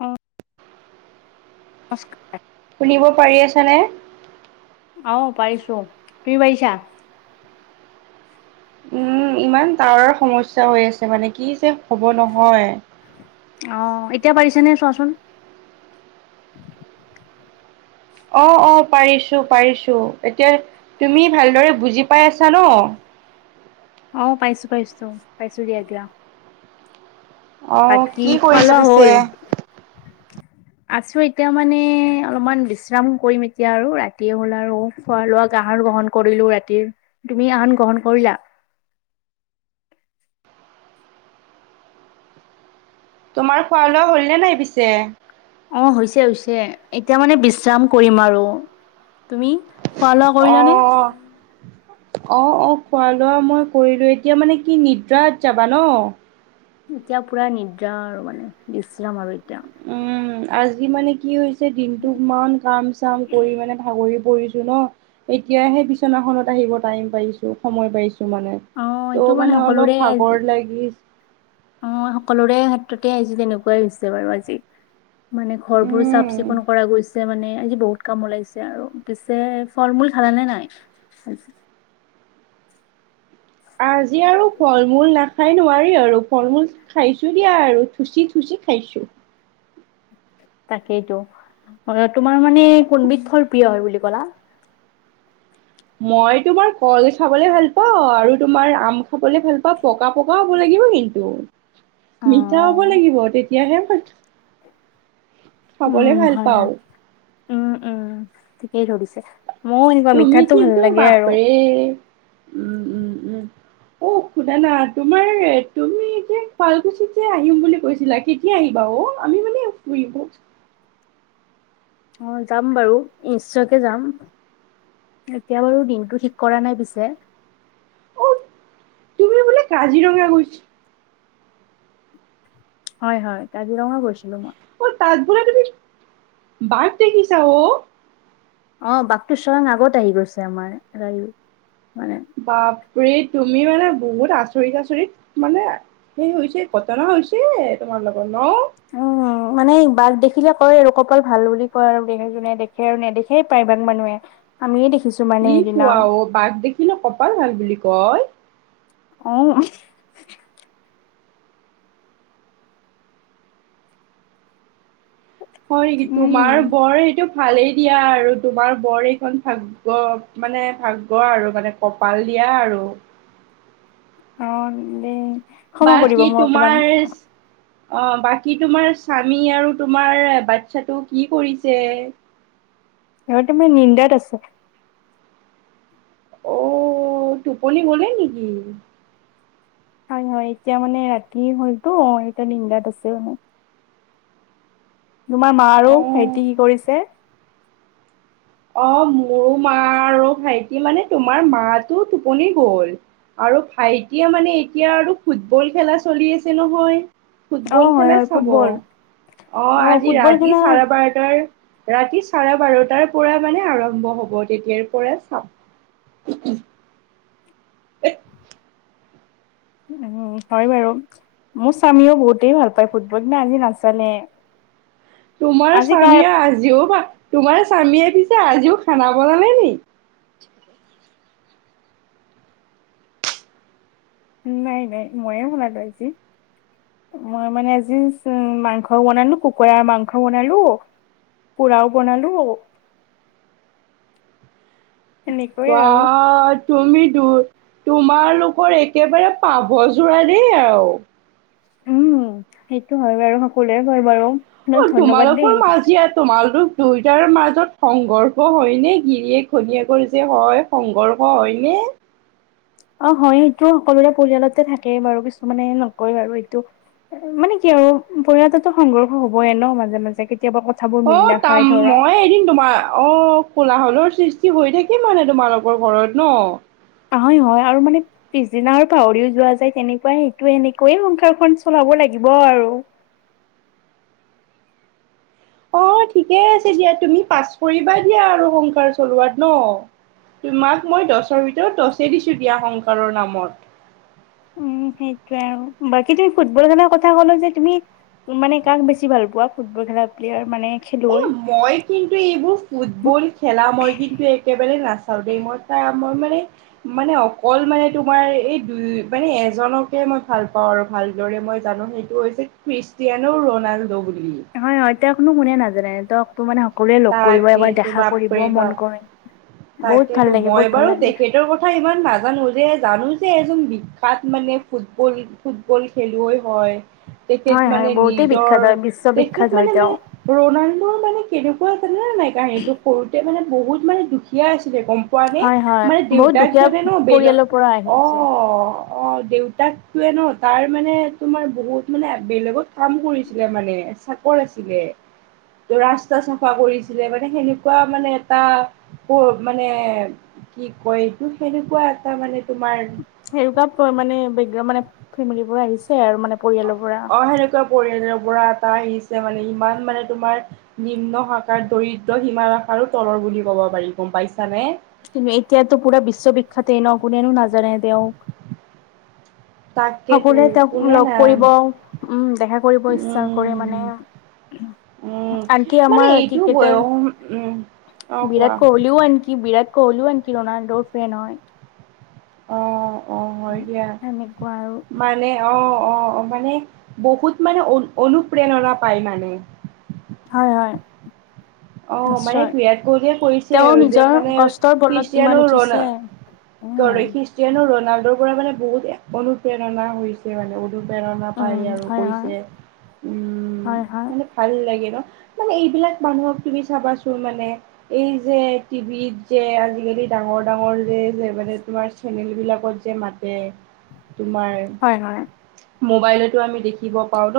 অ নমস্কাৰ শুনিব পাৰি আছানে? অহ পাৰিছো তুই পাৰিছা? উম ইমান টাৱাৰৰ সমস্যা হৈ আছে মানে কি যে হব নহয় অ এতিয়া পাৰিছেনে চোৱাচোন অ অ পাৰিছো পাৰিছো এতিয়া তুমি ভালদৰে বুজি পাই আছা ন অ পাইছো পাইছো পাইছো দিয়া এতিয়া অ', বাকী কি কৰিছা খোৱা-লোৱা পিছে? হ'ল? আছো এতিয়া মানে অলপমান বিশ্ৰাম কৰিম এতিয়া আৰু ৰাতিয়ে হ'ল আৰু খোৱা লোৱা আহৰ গ্ৰহণ কৰিলো ৰাতিৰ, তুমি আহন গ্ৰহণ কৰিলা? তোমাৰ খোৱা লোৱা হ'লনে নাই পিছে? অ হৈছে হৈছে এতিয়া মানে বিশ্ৰাম কৰিম আৰু, তুমি? খোৱা লোৱা কৰিলা নে? অ', অ অ খোৱা লোৱা মই কৰিলো, এতিয়া মানে কি নিদ্ৰাত যাবা ন? এতিয়া পুৰা নিদ্ৰা আৰু মানে বিশ্ৰাম আৰু এতিয়া। উম, আজি মানে কি হৈছে দিনটো ইমান কাম চাম কৰি মানে ভাগৰি - পৰিছো ন, এতিয়া সেই বিচনাখনত আহিব টাইম পাইছো সময় পাইছো মানে। অ এইটো ত' মানে সকলোৰে অলপ ভাগৰ লাগি - অ সকলোৰে ক্ষেত্ৰতে আজি তেনেকুৱাই হৈছে বাৰু আজি। মানে ঘৰ বোৰ চাফ উম, চিকুণ কৰা গৈছে মানে আজি বহুত কাম ওলাইছে আৰু। পিছে ফল মূল খালানে নাই? আজি আৰু ফল মূল না- খাই নোৱাৰি আৰু ফল মূল খাইছোঁ দিয়া আৰু থুচি থুচি খাইছোঁ। তাকেইতো, তোমাৰ মানে কোনবিধ ফল প্ৰিয় হয় বুলি ক'লা? মই তোমাৰ কল খাবলে ভাল পাওঁ আৰু তোমাৰ আম খাবলে ভাল পাওঁ, প- কা পকা হ'ব লাগিব কিন্তু, মিঠা হ'ব অ', লাগিব তেতিয়াহে ভা- খাবলে উম ভাল হয় হয় পাওঁ। উম উম ঠিকেই ধৰিছে, মইয়ো এনেকুৱা মিঠাটো ভাল লাগে আৰু। এই - উম উম উম। অ শুনানা, তোমাৰ এ তুমি এতিয়া শুৱালকুছিত যে আহিম বুলি কৈছিলা কে - তিয়া আহিবা অ আমি মানে অ যাম বাৰু, নিশ্চয়কে যাম। এতিয়া বাৰু দিনটো ঠিক কৰা নাই পিছে - অ, তুমি বোলে কাজিৰঙা গৈছা - হয় হয়, কাজিৰঙা গৈছিলো মই। অ, তাত বোলে তুমি বাঘ দেখিছা অ! অ বাকটো স্বয়ং আগত আহি গৈছে আমাৰ গাড়ীৰ মানে। বাপৰে তুমি মানে বহুত আচৰিত আচৰিত মানে - সেই হৈছে ঘটনা হৈছে তোমাৰ লগত ন? অ। মানে বাঘ দেখিলে কয় আৰু কপাল ভাল বুলি কয় আৰু দে যোনে দেখে আৰু নেদেখেই প্ৰায় ভাগ মানুহে। আমিয়েই দেখিছো। মানে কি সেইদিনা কোৱা অ বাঘ দেখিলো কপাল ভাল বুলি কয়? অ। হয় নেকি উম তোমাৰ বৰ সেইটো ভালেই দিয়া আৰু তোমাৰ বৰ এইখন ভা- গ্য মানে ভাগ্য আৰু মানে কপাল দিয়া আৰু। অ দেই ক্ষমা কৰিব বাকী মোৰ অকমান তোমাৰ - অ বাকী তোমাৰ স্বামী আৰু তোমাৰ বাচ্ছাটো কি কৰিছে? ইহঁতে মানে নিন্দাত আছে। অ টোপনি গলে নেকি? হয় হয় এতিয়া মানে ৰাতি হলতো এতিয়া নিদ্ৰাত আছে মানে। তোমাৰ মা আৰু অ ভাইতি কি অ কৰিছে? অ মোৰো মা আৰু ভাইটি মানে তোমাৰ মাটো টোপনি গল। আৰু ভাইটিয়ে মানে এতিয়া আৰু ফুটবল খেলা চলি আছে নহয়। অ ফুটবল হয় খেলে হয় চাব। ফুটবল অ' অ আজি ফুটবল ৰাতি খেলা চাৰে বাৰটাৰ ৰাতি চাৰে বাৰটাৰ পৰা মানে আৰম্ভ হ'ব তেতিয়াৰ পৰা চাম [inaudible] উ, হয় বাৰু। মোৰ স্বামীয়েও বহুতেই ভাল পায় ফুটবল কিন্তু আজি নাচালে। তোমাৰ আজি কাৰ স্বামীয়ে আজিও বা তোমাৰ স্বামীয়ে পিছে আজিও খানা বনালে নি? নাই নাই, ময়ে বনালোঁ আজি। মই মানে আজি উম, মাংস বনালোঁ, কুকুৰাৰ মাংস বনালোঁ পোৰাও বনালোঁ এনেকৈয়ে আৰু [unintelligible] তুমি দু তোমালোকৰ একেবাৰে পাভ যোৰা দেই আৰু। উম, সেইটো হয় বাৰু, সকলোৱে কয় বাৰু। আপোনাক অ' ধন্যবাদ দেই তোমালোকৰ মাজিয়া তোমালটো দুয়োটাৰ মাজত সংঘৰ্ষ হয়নে, গিৰিয়েক ঘনীয়েকৰ যে হয়, সংঘৰ্ষ হয়নে? অ' হয় সেইটো সকলোৰে পৰিয়ালতে থাকেই বাৰু। কিছুমানে নকয় বাৰু এইটো। মানে কি আৰু পৰিয়ালটোতো সংঘৰ্ষ হবয়ে ন' মাজে মাজে কেতিয়াবা কথাবোৰ মিল অ' নাখায় তাম ধৰা মই এদিন তোমাৰ, অ'। কোলাহলৰ সৃষ্টি হৈ থাকে মানে তোমালোকৰ ঘৰত ন'? হয় হয় আৰু মানে পিছদিনা আৰু পাহৰিও যোৱা যায় তেনেকুৱা সেইটো। এনেকৈয়ে সংসাৰখন চলাব লাগিব আৰু। অ' ঠিকে আছে দিয়া, তুমি পাছ কৰিবা দিয়া আৰু সংসাৰ চলোৱাত ন'? তোমাক মই দছৰ ভিতৰত দছে দিছোঁ দিয়া সংসাৰৰ নামত। উম সেইটোয়ে আৰু। বাকী তুমি ফুটবল খেলাৰ কথা ক'লা যে তুমি মানে কাক বেছি ভাল পোৱা ফুটবল খেলা প্লেয়াৰ মানে এ খেলুৱৈ? মই কিন্তু এইবোৰ ফুটবল খেলা মই কিন্তু একেবাৰে নাচাওঁ দেই। মই [unintelligible] মানে মানে অকল মানে তোমাৰ এই দুই মানে এজনকে মই ভাল পাওঁ আৰু ভালদৰে, মই জানো সেই টো হৈছে ক্ৰিষ্টিয়ানো ৰ'নাল্ডো বুলি। হয়, হয়, তেওঁক হেনো কোনে নাজানে তেওঁক তো মানে সকলোৱে লগ কৰিব, এবাৰ তাকেতো দেখা কৰিব বাপৰে মন বাপ কৰে। বহুত ভাল লাগে, বহুত ভাল লাগে। তেওঁৰ কথা ইমান নাজানো, যে জানো যে এজন বিখ্যাত মানে ফুটবল ফুটবল খেলুৱৈ হয়। তেখেত হয় হয় মানে বহুতেই নিজৰ, বিখ্যাত হয় তেখেত বিশ্ববিখ্যাত হয় মানে তেওঁ মানে ৰ'নাল্ডোৰ মানে কেনে জানানে নাই কাহীনিটো, সৰুতে মানে বহুত মানে দুখীয়া আছিলে গম পোৱানে? হয় হয় মানে বহুত দেউতাক দুখীয়া জনে ন' বেলগ, পৰিয়ালৰ পৰা অ' আহিছে অ' দেউতাকটোয়ে ন' তাৰ মানে তোমাৰ বহুত মানে বেলেগত কাম কৰিছিলে মানে। কৰ আছিলে। ত' ৰাস্তা চ খোৱা কৰিছিলে মানে সেনেকুৱা মানে এটা ক মানে কি কয় এইটো, সেনেকুৱা এটা মানে তোমাৰ সেনেকোৱা প মানে, বেগ মানে ফেমিলিবোৰ আহিছে আৰু মানে। পৰিয়ালৰ পৰা অ', সেনেকুৱা পৰিয়ালৰ পৰা এটা আহিছে মানে ইমান মানে তোমাৰ নিম্ন শাখাৰ, দৰিদ্ৰ সীমা ৰেখাৰো তলৰ বুলি ক'ব পাৰি গম পাইছানে? কিন্তু এতিয়াতো পুৰা বিশ্ববিখ্যতে ন' কোনেনো নাজানে তেওঁক। তাকেতো সকলোৱে তেওঁক কোনে লগ না কৰিব উম, দেখা কৰিব ইচ্ছা কৰে উম মানে। উম আনকি মানে আমাৰ এইটো ক্ৰিকেটাৰ বয়স উম অ কোৱা বিৰাট কোহলিও আনকি বিৰাট কোহলিও আনকি ৰনাল্ডো ফেন হয়। অ অ হয় দিয়া সেনেকুৱা আৰু মানে অ অ মানে বহুত মানে অনু অনুপ্ৰেৰণা পায় মানে। হয়, হয়। অ' মানে নিশ্চয় বিৰাট কোহলীয়ে কৈছে তেওঁ আৰু যে নিজৰ মানে কষ্টৰ বলত ইমান খ্ৰীষ্টিয়ানো ৰণা উঠিছে উম কৰে খ্ৰীষ্টিয়ানো ৰনাল্ডৰ পৰা মানে বহুত অনুপ্ৰেৰণা হৈছে মানে। অনুপ্ৰেৰণা উম পায় আৰু হয় হয় কৈছে উম হয় হয় ভাল লাগে ন মানে এইবিলাক মানুহক তুমি চাবাচোন মানে এই যে টিভিত যে আজিকালি ডাঙৰ ডাঙৰ যে যে মানে তোমাৰ চেনেল বিলাকত যে মাত মাতে তোমাৰ হয়, হয়। মোবাইলতো আমি দেখিব পাওঁ ন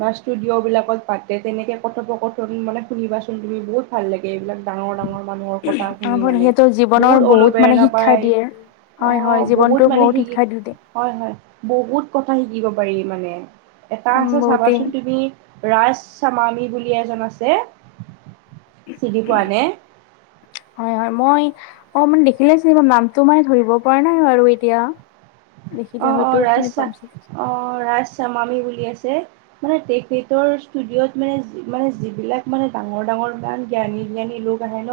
বা ষ্টুডিঅ বিলাকত পাতে তেনেকে কথোপকথন মানে শুনিবাচোন তুমি বহুত ভাল লাগে এইবিলাক। ডাঙৰ ডাঙৰ মানুহৰ কথা শুনি আমাৰ মানে সিহঁতৰ জীৱনৰ বহুত মানে অনুপ্ৰেৰণা শিক্ষা পায়। দিয়ে অ হয় হয় জীৱনটোও মানে বহুত শিকি শিক্ষা দিওঁ দে হয়, হয়, বহুত কথা শিকিব পাৰি মানে এটা উম আছে বহুতেই চাবাচোন তুমি ৰাজ চামামি বুলি এজন আছে। চিনি পোৱা নে? হয় হয় মই অ মানে দেখিলেহে চিনি পাম নামটো মানে ধৰিব পৰা নাই বাৰু এতিয়া। অ দেখিলে অ হয়তো ৰাজ চিনি শা পাম চাগে। অ ৰাজ চামামি বুলি আছে। মানে তেখেতৰ ষ্টুডিঅ'ত মানে মানে যিবিলাক মানে ডাঙৰ ডাঙৰ ইমান জ্ঞানী জ্ঞানী লোক লোক আহে ন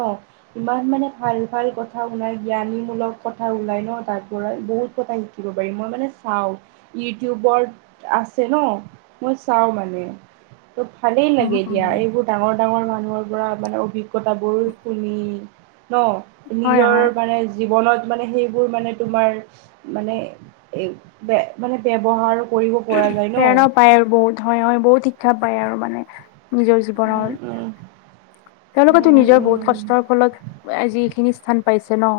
ইমান মানে ভাল ভাল কথা শুনাই জ্ঞানীমূলক কথা ওলাই ন তাৰ পৰা বহুত কথা শিকি শিকিব পাৰি মই মানে চাওঁ ইউটোউবত আছে ন মই চাও মানে ত ভালেই উম, লাগে উম, দিয়া এইবোৰ ডাঙৰ ডাঙৰ মানুহৰ পৰা মানে অভিজ্ঞতাবোৰ শুনি ন হয়, নিজৰ হয়, মানে জীৱনত মানে সেইবোৰ মানে তোমাৰ মানে এই বে মানে ব্যৱহাৰ কৰিব পৰা যায় ন প্ৰেৰণা পায় আৰু বহুত হয় হয় বহুত শিক্ষা পায় আৰু মানে নিজৰ জীৱন উম জীৱনৰ উম তেওঁলোকেতো উম নিজৰ বহুত উম কষ্টৰ ফলত আজি এইখিনি স্থান পাইছে ন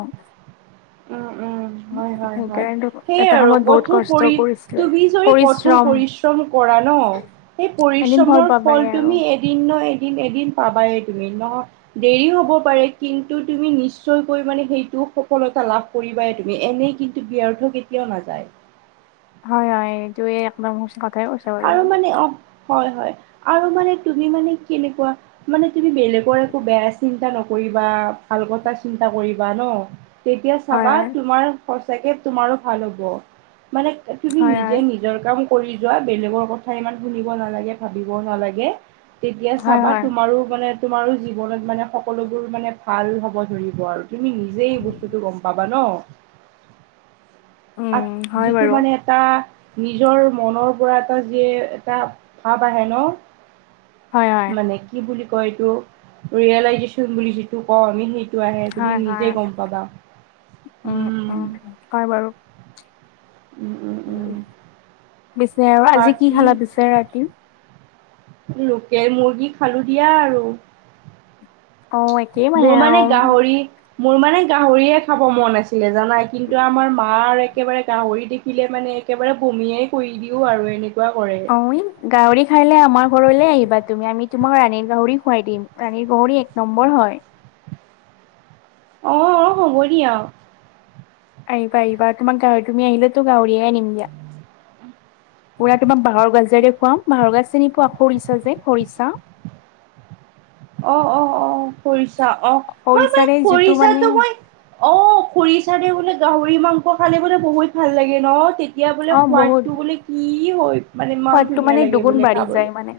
উম উম হয় হয় হয় সেইকাৰণে সেইয়াই এটা আৰু সময়ত বহুত কঠোৰ কষ্ট পৰি কৰিছিলে। তুমি এই কঠোৰ পৰিশ্ৰম পৰিশ্ৰম কৰা ন সেই এদিন পৰিশ্ৰমৰ ফল পাবাই আৰু। তুমিয়ে এদিন নহয় এদিন এদিন পাবাই তুমি নহয় দেৰি হ'ব পাৰে কিন্তু তুমি নিশ্চয়কৈ মানে সেইটো সফলত সফলতা লাভ কৰিবাই তুমি এনেই কিন্তু ব্যৰ্থ কেতিয়াও নাযায়। হয় হয় এইটো এ একদম সচাঁ কথাই কৈছে। আৰু মানে অ হয় হয় আৰু মানে তুমি মানে কেনেকুৱা মানে তুমি বেলেগৰ একো বেয়া চিন্তা নকৰিবা ভাল কথা চিন্তা কৰিবা ন তেতিয়া হয়, চাবা হয়, তোমাৰ সচাকে তোমাৰো ভাল হব মানে তুমি হয়, নিজে হয়, নি নিজৰ কাম কৰি যোৱা বেলেগৰ কথা ইমান শুনিব নালাগে ভাবিব নালাগে। তেতিয়া হয়, চাবা হয়, তোমাৰো মানে তোমাৰো জীৱনত মানে সকলোবোৰ মানে ভাল হ'ব ধৰিব আৰু। তুমি নিজেই এই বস্তুটো গম পাবা ন আত উম, হয় যিটো বাৰু। মানে এটা নিজৰ মনৰ পৰা এটা যিয়ে এটা ভাৱ আহে ন। হয়, হয়, মানে কি বুলি কয় এইটো, ৰিয়েলাইজেচন বুলি যিটো কওঁ আমি সেই সেইটো আহে তুমি হয়, নিজে হয়, গম পাবা, উম'। হয় বাৰু। উম' উম' উম পিছে আৰু আজি কি বাকী খালা পিছে ৰাতি? লোকেল মুৰ্গী খালোঁ দিয়া আৰু। অ একেই মোৰ আৰু মানে গাহৰি মোৰ মানে গাহৰিহে খাব মন আছিলে জানাই, কিন্তু আমাৰ মাৰ একেবাৰে গাহৰি দেখি দেখিলে মানে একেবাৰে বমিয়েই কৰি দিওঁ আৰু এনেকুৱা কৰে। হয়, গাহৰি খাইলে আমাৰ ঘৰলে আহিবা তুমি, আমি তোমাক ৰাণীৰ গাহৰি খুৱাই দিম। ৰাণীৰ গাহৰি এক নম্বৰ হয়। অ' অ' হ'ব দিয়া। আহিবা-আহিবা, তোমাক গাহৰি তুমি আহিলে তো গাাহৰিয়ে আনিম দিয়া। পুৰা তোমাক বাঁহৰ গাজাৰে খুৱাম, বাঁহৰ গাজ চিনি পোৱা খৰিচা যে খৰিচা। [inaudible] অ' অ' অ' খৰিছা অ' মই মানে খৰিচাৰে যিটো মানে খৰিছাটো মই অ' খৰিচাৰে বোলে গাহৰি মাংস খালে বোলে বহুত ভাল লাগে ন। তেতিয়া বোলে অ বহুত সোৱাদটো বোলে কি হয় মানে ইমান সোৱাদটো ধুনীয়া মানে লাগে দুগুণ বোলে বাঢ়ি খাবলৈ যায় মানে।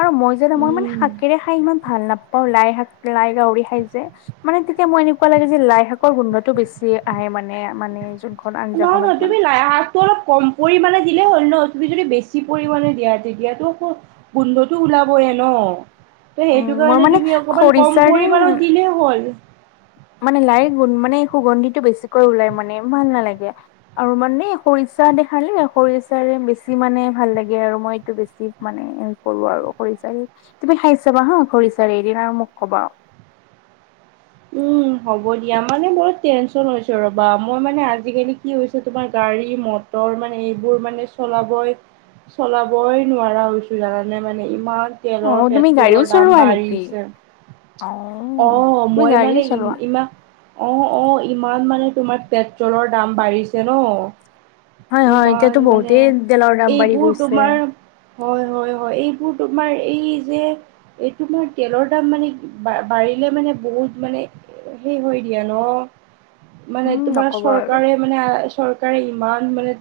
আৰু মই জানা মই মানে উম শাকেৰে খাই ইমান ভাল নাপাওঁ। লাই শাক, লাই গাহৰি খাই যে। মানে তেতিয়া মই এনেকুৱা লাগে যে লাই শাকৰ গোন্ধটো বেছি আহে মানে-মানে যে। নহয়-নহয় তুমি লাই শাক টো অলপ কম পৰিমাণে দিলেই হ'ল ন, তুমি যদি বেছি পৰিমাণে দিয়া তেতিয়াটো গোন্ধটো ওলাবয়ে ন ত উম, সেইটো মোৰ কাৰণে মানে তুমি অকমান কম খৰিচাৰে পৰিমাণত দিলেই হ'ল। হ'ল। মানে লাই গুণ মানে সুগন্ধিতটো বেছিকৈ ওলাই মানে ভাল নালাগে। আৰু মানে খৰিচা দি খালে, খৰিচাৰে বেছি মানে ভাল লাগে আৰু মই এইটো বেছি মানে কৰো আৰু খৰিচাৰে। তুমি খাই চাবা হা খৰিচাৰে এদিন আৰু মোক কবা। উম' হ'ব দিয়া। মানে মোৰ টেনচন হৈছে ৰ'বা মই মানে আজিকালি কি হৈছে তোমাৰ গাড়ী ম টৰ মানে এইবোৰ মানে চলাবই চলাবই নোৱাৰা হৈছোঁ জানানে মানে ইমান তেলৰ অ', তুমি গাড়ীও পেট্ৰলৰ দাম চলোৱা নেকি? বাঢ়িছে। অ', অ'হ তুমি মই গাড়ীও মানে চলোৱা? ইম- ইমান অ' অ' ইমান মানে তোমাৰ পেট্ৰলৰ দাম বাঢ়িছে ন। হয়, হয়, এতিয়াতো ইমান মানে বহুতেই তেলৰ দাম বাঢ়ি এইবোৰ গৈছে। তোমাৰ হয়-হয়-হয় এইবোৰ তোমাৰ এই যে এইটো মই তেলৰ দাম মানে বা বাঢ়িলে মানে বহুত মানে সে হৈ দিয়া ন মানে উম, তোমাৰ নকবা আৰু চৰকাৰে মানে চৰকাৰে ইমান মানে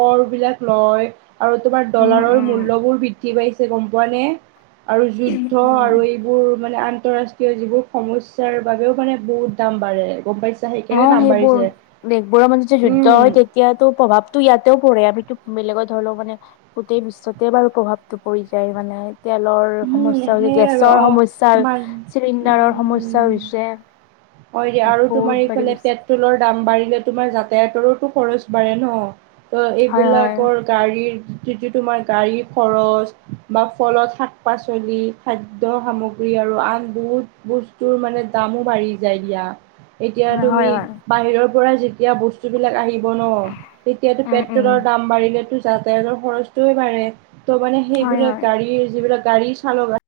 কৰ বিলাক লয়। আৰু তোমাৰ উম, ডলাৰৰ উম, মূল্যবোৰ বৃদ্ধি পাইছে গম পোৱা নে আৰু যুদ্ধ উম। আৰু এই যোৰ মানে আন্তৰাষ্ট্ৰীয় যিবোৰ সমস্যাৰ বাবেও মানে বহুত দাম বাঢ়ে গম পাইছোঁ। অ' সেইবোৰ দেশবোৰৰ মানে যে যুদ্ধ হয় তে উম তেতিয়াতো প্ৰভাৱতো ইয়াতেও পৰে, আমিতো বেলেগত ধৰি লও মানে গোটেই বিশ্বতে বাৰু প্ৰভাৱটো পৰি যায় মানে। তেলৰ উম সমস্যাৰো হৈছে সেই আৰু গেছৰ অ সমস্যাৰ মান চিলিণ্ডাৰৰ সমস্যা উম হৈছে। হয়, দিয়া আৰু বহুত তোমাৰ বাঢ়ি এইফালে পেট গৈছে পেট্ৰলৰ দাম বাঢ়িলে তোমাৰ যাতায়তৰোতো খৰচ বাঢ়ে ন। ত' হয় এইবিলাকৰ হয় গাড়ীৰ যিটো তোমাৰ গাড়ীৰ খৰচ বা ফলত শাক পাচলি খাদ্য সামগ্ৰী আৰু আন বহুত বস্তুৰ মানে দামো বাঢ়ি যায় দিয়া, এতিয়া তুমি হয় হয় বাহিৰৰ পৰা যেতিয়া বস্তুবিলাক আহি ব ন তেতিয়াতো উম উম পেট্ৰলৰ দাম বাঢ়িলেতো যাতায়াতৰ খৰচটোৱে বাঢ়ে। ত' মানে হয় সেইবিলাক হয় গাড়ীৰ যিবিলাক গাড়ী চালক আছ